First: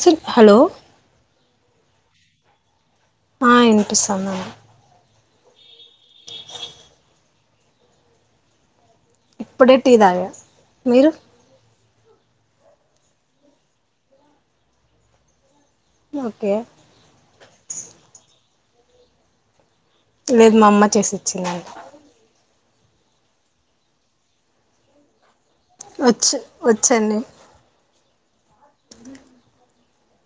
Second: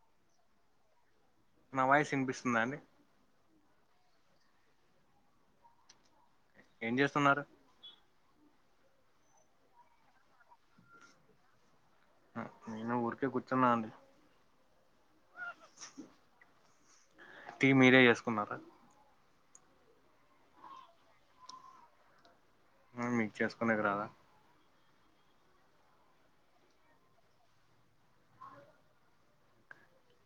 Chill hello నా voice ఇనిపిస్తుందా అండి ఆ ఇనిపిస్తాందండి ఏం చేస్తున్నారు ఇప్పుడే టీ దాగా మీరు అ నేను ఊరికే కూర్చున్న అండీ ఓకే టీ మీరే చేసుకున్నారు లేదు మా అమ్మ చేసి ఇచ్చింది అంట ఏ మీకు చేసుకునేకి రాదా వచ్చు వచ్చండి ఆ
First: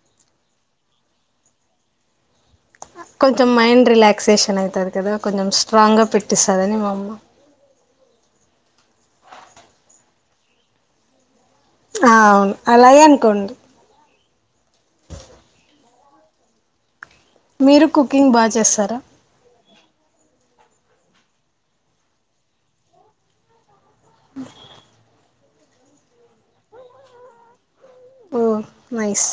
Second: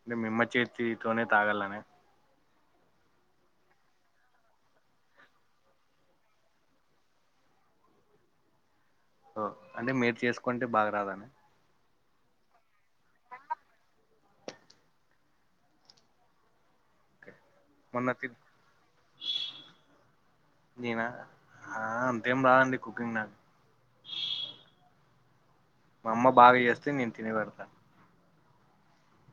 అంటే మీ అమ్మ చేతితోనే తాగలనీ కొంచెం మైండ్ రిలాక్సేషన్ ఐతది కదా కొంచెం స్ట్రాంగ్గా పెట్టిస్తదని మా అమ్మ ఓ అంటే మీరు చేసుకుంటే బాగా రాదన అవును అలాగే అనుకోండి మీరు మొన్న తి కుకింగ్ బాగా చేస్తారా నేనా అంతేం రాదండి కుకింగ్ నాకు అ మా అమ్మ బాగా చేస్తే నేను తిని వెడతా ఓ నైస్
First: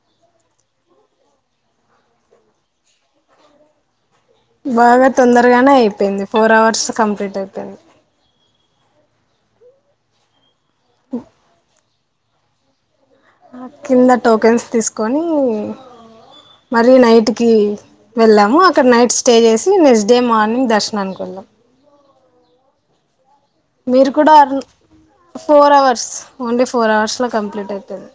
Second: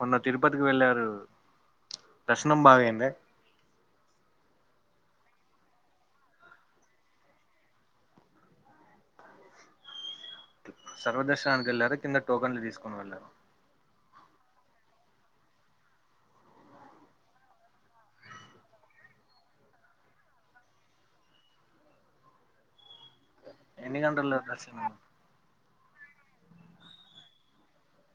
మొన్న తిరుపతికి వెళ్ళారు దర్శనం బాగా ఐంద బాగా తొందరగానే అయిపోయింది ఫోర్ అవర్స్ కంప్లీట్ అయిపోయింది సర్వదర్శనానికి వెళ్లారు కింద టోకన్లు తీసుకొని వెళ్లరా కింద టోకెన్స్ తీసుకొని మళ్ళి నైట్ కి వెళ్ళాము అక్కడ నైట్ స్టే చేసి నెక్స్ట్ డే మార్నింగ్ దర్శన అనుకుం లం ఎన్ని మీరు కూడా గంటల్లో అరు దర్శనం four hours only four అవర్స్లో కంప్లీట్ ఐతది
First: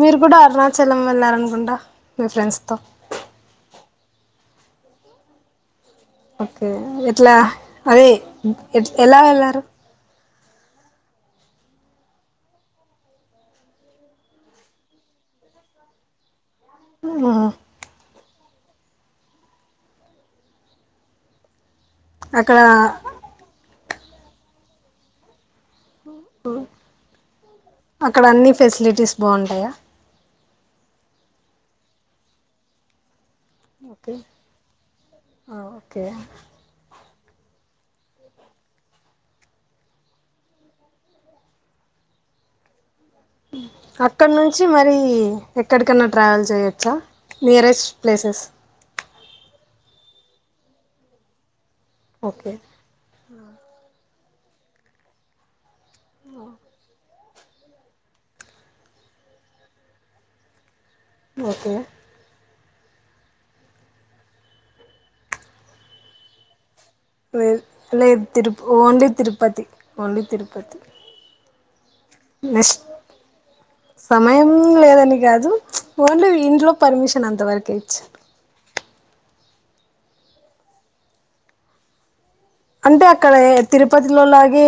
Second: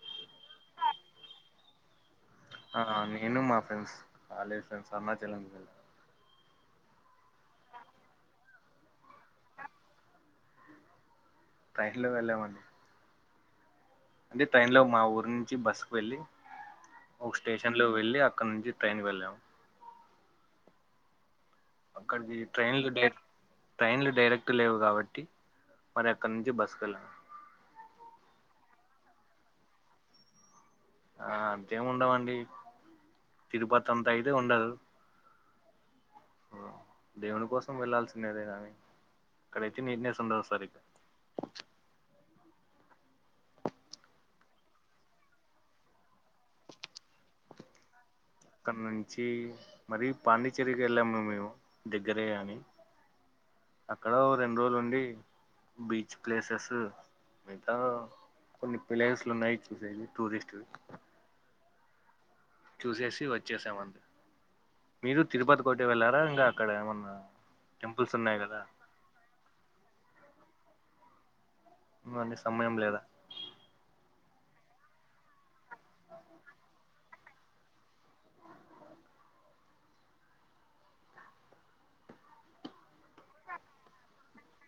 మీరు కూడా అరుణాచలం వెళ్లారనుకుంటా ఆ నేను మా friends college friends Arunachalam well okay ఎట్లా అదే ఎ ఎలా వెళ్ళారు టైర్ లో వెళ్ళామండి అంటే ట్రైన్ లో మా ఊరు నుంచి బస్సుకు వెళ్ళి ఒక స్టేషన్ లో వెళ్ళి అ అక్క నుంచి ట్రైన్ వెళం అక్కడికి అక్కడ ట్రైన్లు డే ట్రైన్లు డైరెక్ట్ లేవు కాబట్టి మరి అక్కడ నుంచి బస్సుకు వెళ్ళాము అక్కడ అన్ని ఫెసిలిటీస్ బాగుంటాయా ఆ అంతేం ఉండవండి తిరుపతి అంతా అయితే ఉండదు ఆ ఓకే దేవుని కోసం వెళ్లాల్సిందేదే గాని అక్కడైతే నీట్ నెస్ వుండదు సరి ఉ అక్కడ నుంచి మరి ఎక్కడికన్నా ట్రావెల్ చేయొచ్చా నియరెస్ అక్కడ నుంచి మరి పాండిచ్చేరికి వెళ్ళాము మేము దగ్గరే ఓకే అని ఆ అక్కడ ఓ రెండు రోజులు ఉండి బీచ్ ప్లేసెస్ మిగతా కొన్ని ప్లేస్లు ఉన్నాయి చూసేవి టూరిస్ట్ వి ఓకే చూసేసి వచ్చేసామంతె మీరు తిరుపతి కోటే వెళ్లారా ఇంకా అక్కడ ఏమన్న లేద్ లేద్ తిరు ఓన్లీ తిరుపతి ఓన్లీ తిరుపతి ఊ అండీ సమయం నెక్స్ట్ లేదా సమయం లేదని కాదు ప్చ్ ఓన్లీ ఇంట్లో పర్మిషన్ అంతవరకే ఇచ్చరు అంటే అక్కడ తిరుపతిలోలాగే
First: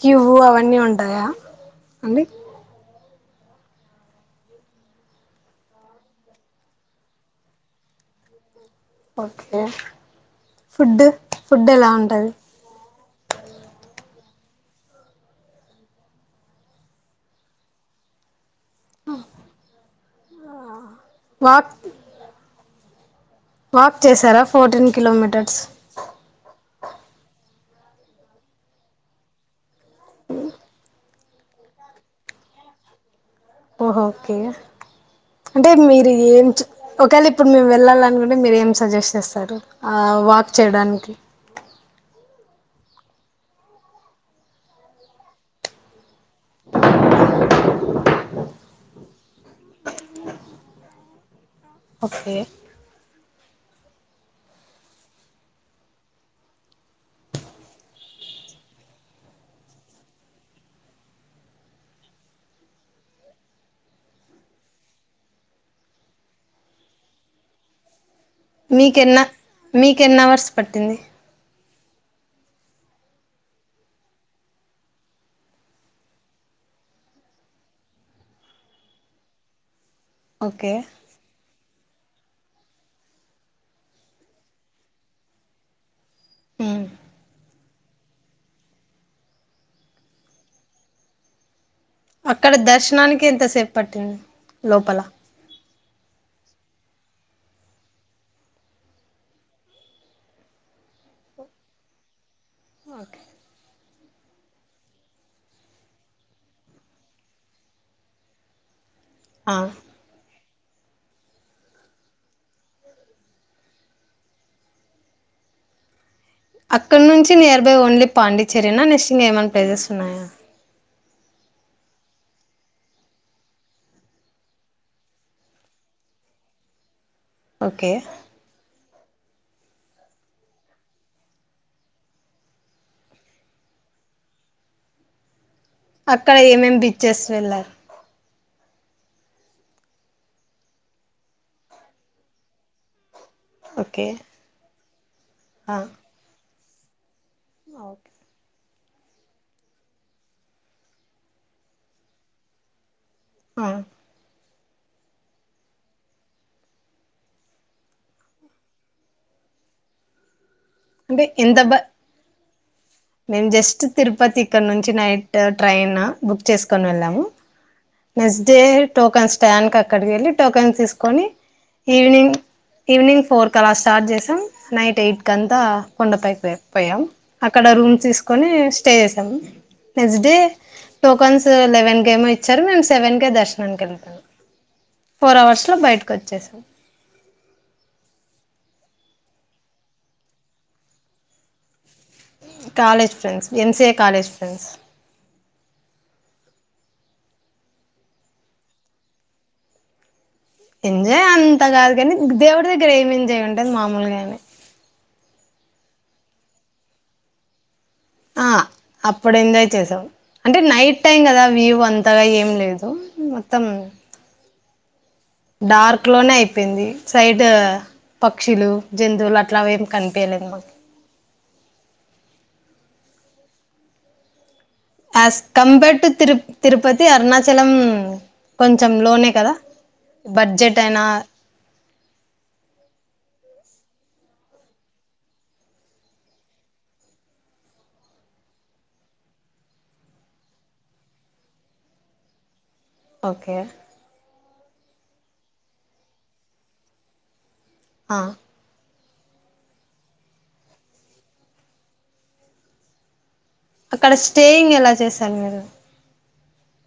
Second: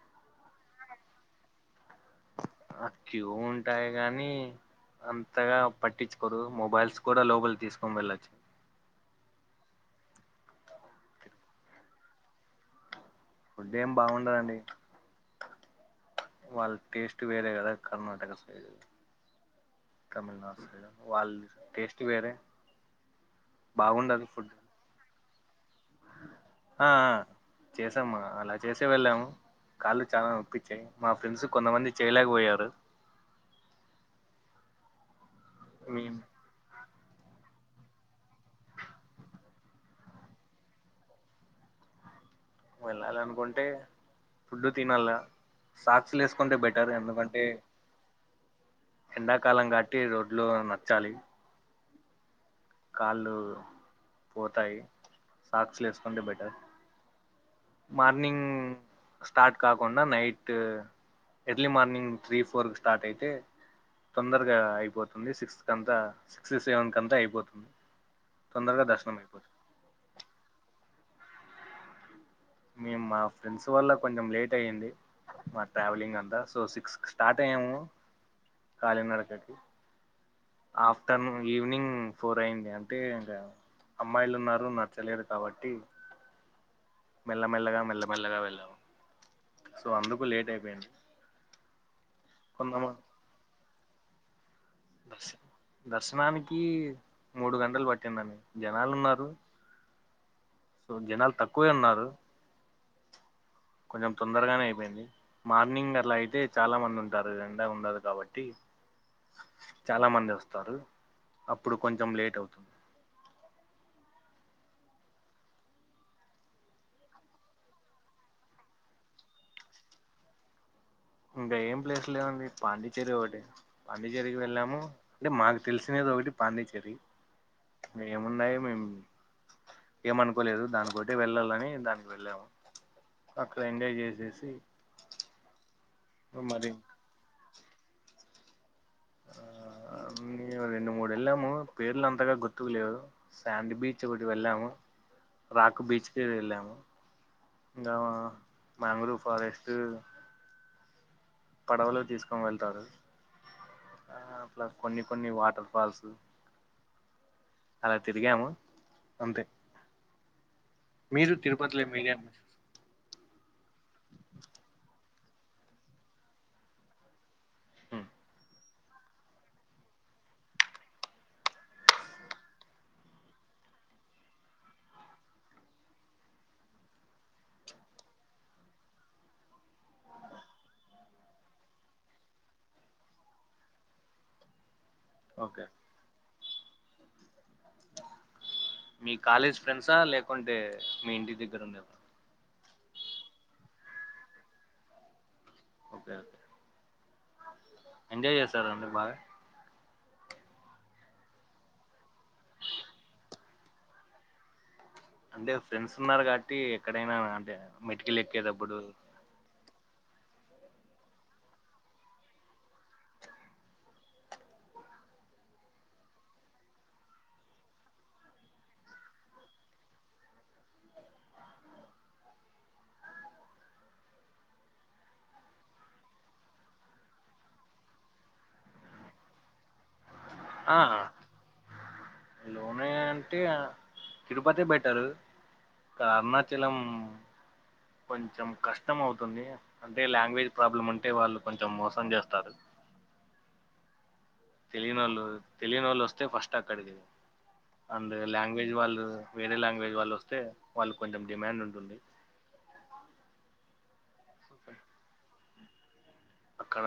క్యూ అవన్నీ ఉంటాయా అండి ఆ క్యూ ఉంటాయి గాని అంతగా పట్టించుకోరు మొబైల్స్ కూడా లోపలికి తీసుకొని వెళ్ళచ్చు ఓకే ఫుడ్ ఫుడ్ ఎలా ఉంటది ఫుడ్ ఏం బాగుండదండి వాళ్ళ టేస్ట్ వేరే కదా కర్ణాటక లా తమిళనాడు సైడ్ వాళ్ళ వాక్ టేస్ట్ వేరే వాక్ బాగుండదు చేసారా ఫుడ్ ఫోర్టీన్ కిలోమీటర్ ఆ ఆ చేసాము అలా చేసే వెళ్ళాము కాళ్ళు చాలా నొప్పి వచ్చాయ్ మా ఫ్రెండ్స్ కొంతమంది చేయలేకపోయారు ఓహో ఓకే అంటే మీరు మేము ఏం ఒకవేళ ఇప్పుడు మేము వెళ్ళాలి అనుకుంటే మీరు ఏం సజెషన్ చేస్తారు ఆ వాక్ చేయడానికి వెళ్ళాలి అనుకుంటే ఫుడ్డు తినాల సాక్స్ లు వేసుకుంటే బెటర్ ఎందుకంటే ఎండాకాలం కాబట్టి రోడ్లు నచ్చాలి ఓకే కాళ్ళు పోతాయి సాక్స్లు వేసుకుంటే బెటర్ మార్నింగ్ స్టార్ట్ కాకుండా night early morning three four కి స్టార్ట్ అయితే తొందరగా అయిపోతుంది సిక్స్ కంతా సిక్స్ సెవెన్ కు అంతా అయిపోతుంది తొందరగా దర్శనం అయిపోతుంది మీకెన్ని ఎన్ని అవర్స్ పట్టింది మేము మా ఫ్రెండ్స్ వల్ల కొంచెం లేట్ అయ్యింది మా ట్రావెలింగ్ అంతా సో సిక్స్కి స్టార్ట్ అయ్యాము కాలీనడకకి ఓకే ఆఫ్టర్నూన్ ఈవినింగ్ ఫోర్ అయింది అంటే ఇంకా అమ్మాయిలు ఉన్నారు నచ్చలేదు కాబట్టి మ్మ్ హ్ మెల్లమెల్లగా మెల్లమెల్లగా వెళ్ళాము సో అందుకు లేట్ అయిపోయింది అక్కడ కొందమ దర్శనానికి ఎంతసేపు పట్టింది లోపల దర్శనానికి మూడు గంటలు పట్టిందండి జనాలు ఉన్నారు సో జనాలు తక్కువే ఉన్నారు ఓకే కొంచెం తొందరగానే అయిపోయింది మార్నింగ్ అలా అయితే చాలా మంది ఉంటారు ఎండ ఉండదు కాబట్టి ఆ చాలా మంది వస్తారు అప్పుడు కొంచెం లేట్ అవుతుంది అక్కడ నుంచి నియర్ బై ఓన్లీ పాండిచ్చేరినా నెక్స్ట్ ఏమన్నా ప్లేసెస్ ఉన్నాయా ఇంకా ఏం ప్లేస్ లేవండి పాండిచ్చేరి ఒకటే పాండిచ్చేరికి వెళ్ళాము అంటే మాకు తెలిసిన ఒకటి పాండిచ్చేరి ఓకే ఏమున్నాయి మేము ఏమనుకోలేదు దానితోటి వెళ్ళాలని దానికి వెళ్ళాము అక్కడ ఎంజాయ్ చేసాము అక్కడ ఏమేం బీచెస్ వెళ్లారు ఆ మేము రెండు మూడు వెళ్ళాము పేర్లు అంతగా గుర్తుకు లేవు శాండ్ బీచ్ ఓకే ఒకటి వెళ్ళాము ఆ రాక్ బీచ్ కి వెళ్ళాము దా ఓకే మ్యాంగ్రూ్ ఫారెస్ట్ పడవలో తీసుకొని వెళ్తారు హ్హ్ కొన్ని కొన్ని వాటర్ ఫాల్స్ అలా తిరిగాము అంతే అంటే మీరు ఎంత తిరుపతి బ లో ఏమీ తిరిగారు మేము జస్ట్ తిరుపతి ఇక్కడ నుంచి నైట్ ట్రైన్ బుక్ చేసుకని వెళ్ళాము నెక్స్ట్ డే టోకన్ స్టాన్ క అక్కడికి వెళ్ళి టోకన్ తీసుకొని ఈవినింగ్ ఈవినింగ్ ఫోర్ కలా స్టార్ట్ చేసాం నైట్ ఎయిట్ క అంతా కొండపైకి పోయాం అక్కడ రూమ్స్ తీసుకొని స్టే చేసాము నెక్స్ట్ డే టోకన్స్ లెవెన్ క ఏమో ఇచ్చారు మేము సెవెన్ కె దర్శనానికి వెళ్తాము ఫోర్ ఓకే అవర్స్లో బయటకు వచ్చేసాం మీ కాలేజ్ ఫ్రెండ్సా లేకుంటే మీ ఇంటి దగ్గర ఉండేవ college friends MCA college friends enjoy చేస్తారు మరి బాగా ఎంజాయ్ అంత కాదు కానీ దేవుడి దగ్గర ఏమి ఎంజాయ్ ఉంటంది మామూలుగాని అంటే ఫ్రెండ్స్ ఉన్నారు కాబట్టి ఎక్కడైనా అంటే మెటికల్ ఎక్కేటప్పుడు చేసావ్ అంటే నైట్ టైం కదా వ్యూ అంతగా ఏం లేదు మొత్తం డార్క్ లోనే అయిపోయింది సైడ్ పక్షులు జంతువులు అట్లావేం కనిపయలేదు మాకు అస్ కంపేర్ టు తిరు తిరుపతి అరుణాచలం కొంచెం లోనే కదా బడ్జెట్ ఆ అయినా లోనెఅంటే ఆ తిరుపతి బెట్టరు అరుణాచలం కొంచెం కష్టం అవుతుంది అంటే లాంగ్వేజ్ ప్రాబ్లం అంటే వాళ్ళు కొంచెం మోసం చేస్తారు ఓకే తెలియని వాళ్ళు తెలియని వాళ్ళు వస్తే ఫస్ట్ అక్కడికి అండ్ ఆ లాంగ్వేజ్ వాళ్ళు వేరే లాంగ్వేజ్ వాళ్ళు వస్తే వాళ్ళు కొంచెం డిమాండ్ ఉంటుంది అక్కడ స్టేయింగ్ ఎలా చేశను మీరు అక్కడ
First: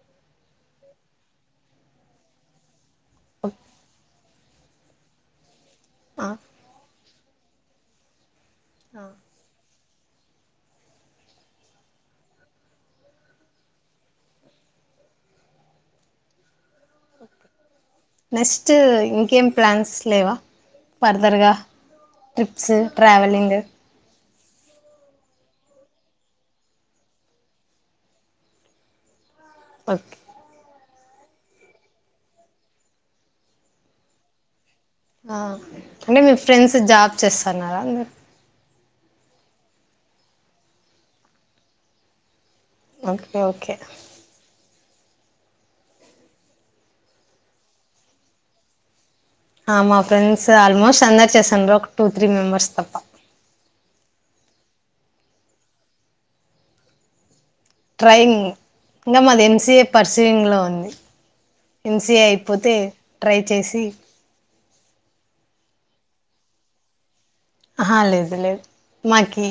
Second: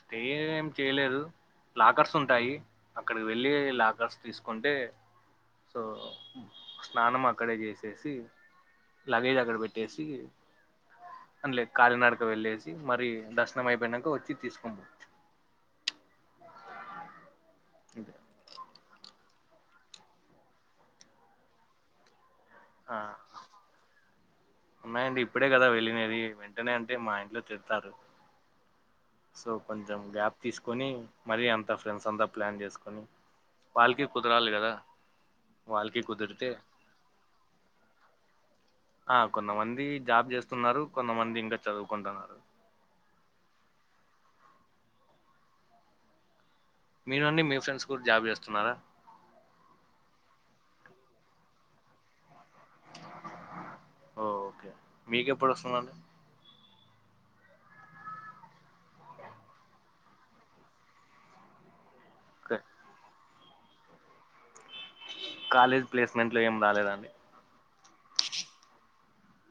స్టే ఏం చేయలేదు లాకర్స్ ఉంటాయి అక్కడికి వెళ్ళి లాకర్స్ తీసుకుంటే సో ఆ స్నానం అక్కడే చేసేసి ఆ. లగేజ్ అక్కడ పెట్టి లేసి కాళనాడక వెళ్ళసి మరి దర్శనం అయిపోయినాక వచ్చి తీసుకోము నెక్స్ట్ ఇంకేం ప్లాన్స్ లేవా ఫర్దర్గా ట్రిప్స్ ఆ ట్రావెలింగ్ ఉన్నాయండి ఇప్పుడే కదా వెళ్ళినది వెంటనే అంటే మా ఇంట్లో తిడతారు సో కొంచెం ఓకే గ్యాప్ తీసుకొని మరీ అంత ఫ్రెండ్స్ అంతా ప్లాన్ చేసుకొని వాళ్ళకి కుదరాలి కదా ఆ వాళ్ళకి అంటే మీ కుదిరితే ఫ్రెండ్స్ జాబ్ చేస్తున్నారా అందరు ఆ కొంతమంది జాబ్ చేస్తున్నారు కొంతమంది ఇంకా చదువుకుంటున్నారు ఓకే ఓకే మీరుండి మీ ఫ్రెండ్స్ కూడా జాబ్ చేస్తున్నారా ఆ మా ఫ్రెండ్స్ ఆల్మోస్ట్ అందరు చేస్తాను ఒక టూ త్రీ మెంబర్ స్తప్ప మీకు ఎప్పుడొస్తుందండి ట్రైంగ్ ఇంకా మాది ఎంసీఏ పరిశలింగ్లో ఉంది ఎంసిఏ ఓకే, అయిపోతే ట్రై చేసి కాలేజ్ ప్లేస్మెంట్ లో ఏం రాలేదండి ఆహ లేదు లేదు మాకి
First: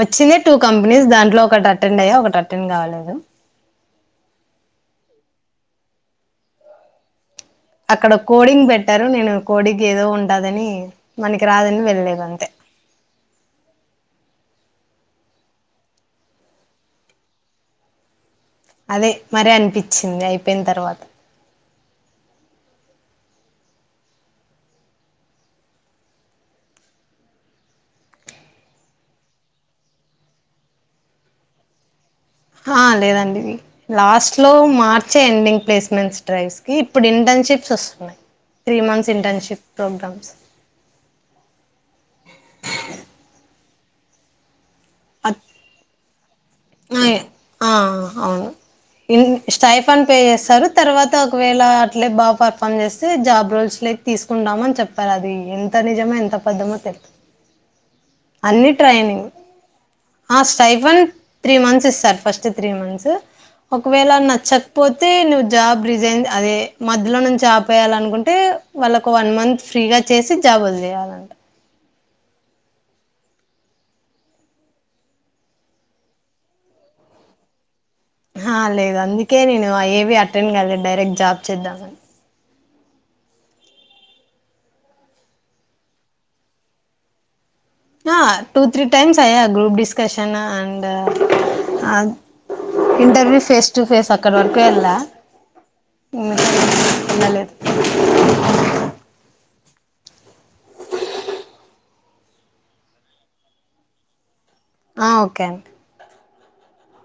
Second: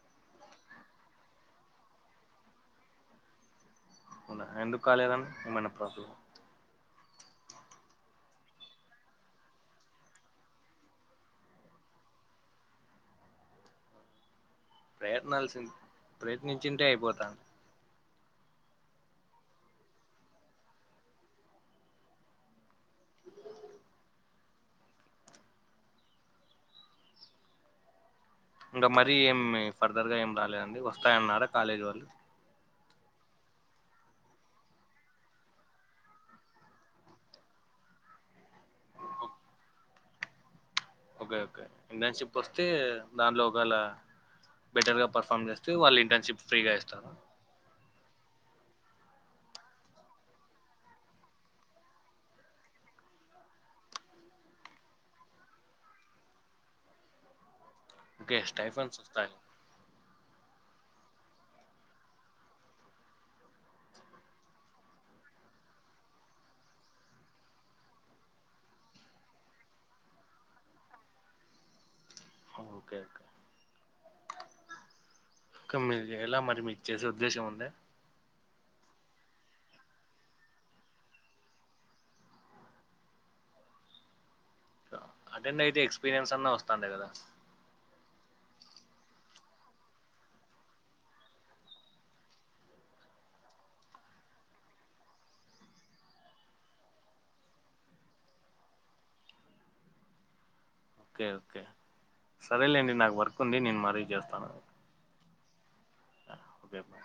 వచ్చింది టూ కంపెనీస్ దాంట్లో ఒకటి అటెండ్ అయ్యా ఒకటి అటెండ్ కావలేదు ఎందుకు కాలేదని మమైన ప్రస అక్కడ కోడింగ్ పెట్టారు నేను కోడింగ్ ఏదో ఉంటదని మనకి రాదని వెళ్లేద అంతే ప్రయత్నాల్సింద్ ప్రయత్నించింటే అయిపోతా అదే మరి అనిపిచ్చింది అయిపోయిన తర్వాత ఇంకా మరీ ఏమి ఫర్దర్గా ఏం రాలేదండి వస్తాయన్నారా కాలేజ్ వాళ్ళు ఆ లేదండి లాస్ట్ లో మార్చే ఎండింగ్ ప్లేస్మెంట్స్ డ్రైవ్స్ కి ఇప్పుడు ఇంటన్షిప్ వస్తున్నాయ్. Three months internship programmes okay okay internship వస్తే దాంట్లో ఒకేళ బెటర్ గా పర్ఫామ్ చేస్తే వాళ్ళు ఇంటర్న్షిప్ ఫ్రీగా ఇస్తారు. ఆ అవును. ఇన్ స్టైఫాన్ పే చేస్తారు. తర్వాత ఒకవేళ అట్లే బాగా పర్ఫామ్ చేస్తే జాబ్ రోల్స్కి తీసుకుంటామని చెప్పారు. అది ఎంత నిజమో ఎంత అపద్దమో తెల్ అ అన్ని ట్రైనింగ్. హస్ సైఫన్ త్రీ మంత్స్ ఇస్తారు. ఫస్ట్ త్రీ మంత్స్ ఒకవేళ నచ్చకపోతే నువ్వు జాబ్ రిజైన్ అదే మధ్యలో నుంచి ఆపేయాలనుకుంటే వాళ్ళకు వన్ మంత్ ఫ్రీగా చేసి జాబోదిలేయాలంట హా ఓకే ఓకే. అక్క మీరు చేయలా మరి మీకు చేసే ఉద్దేశం ఉంద్యా ఆహా లేదు అందుకే నేనేవి అటెండ్ కాలేదు. డైరెక్ట్ జాబ్ చేద్దామని అటెండయితే ఎక్స్పీరియన్స్ అన్నా వస్తాండే కదా ఆ టూ త్రీ టైమ్స్ అయ్యా గ్రూప్ డిస్కషన్ అండ్ అద్ ఇంటర్వ్యూ ఫేస్ టు ఫేస్ అక్కడ వరకు వెళ్లా ఇంగ వెళ్ళలేదు. Okay okay. సరేలేండి నాకు వర్క్ ఉంది. నేను మరీ చేస్తాను. ఆ ఓకే అండి. Okay bye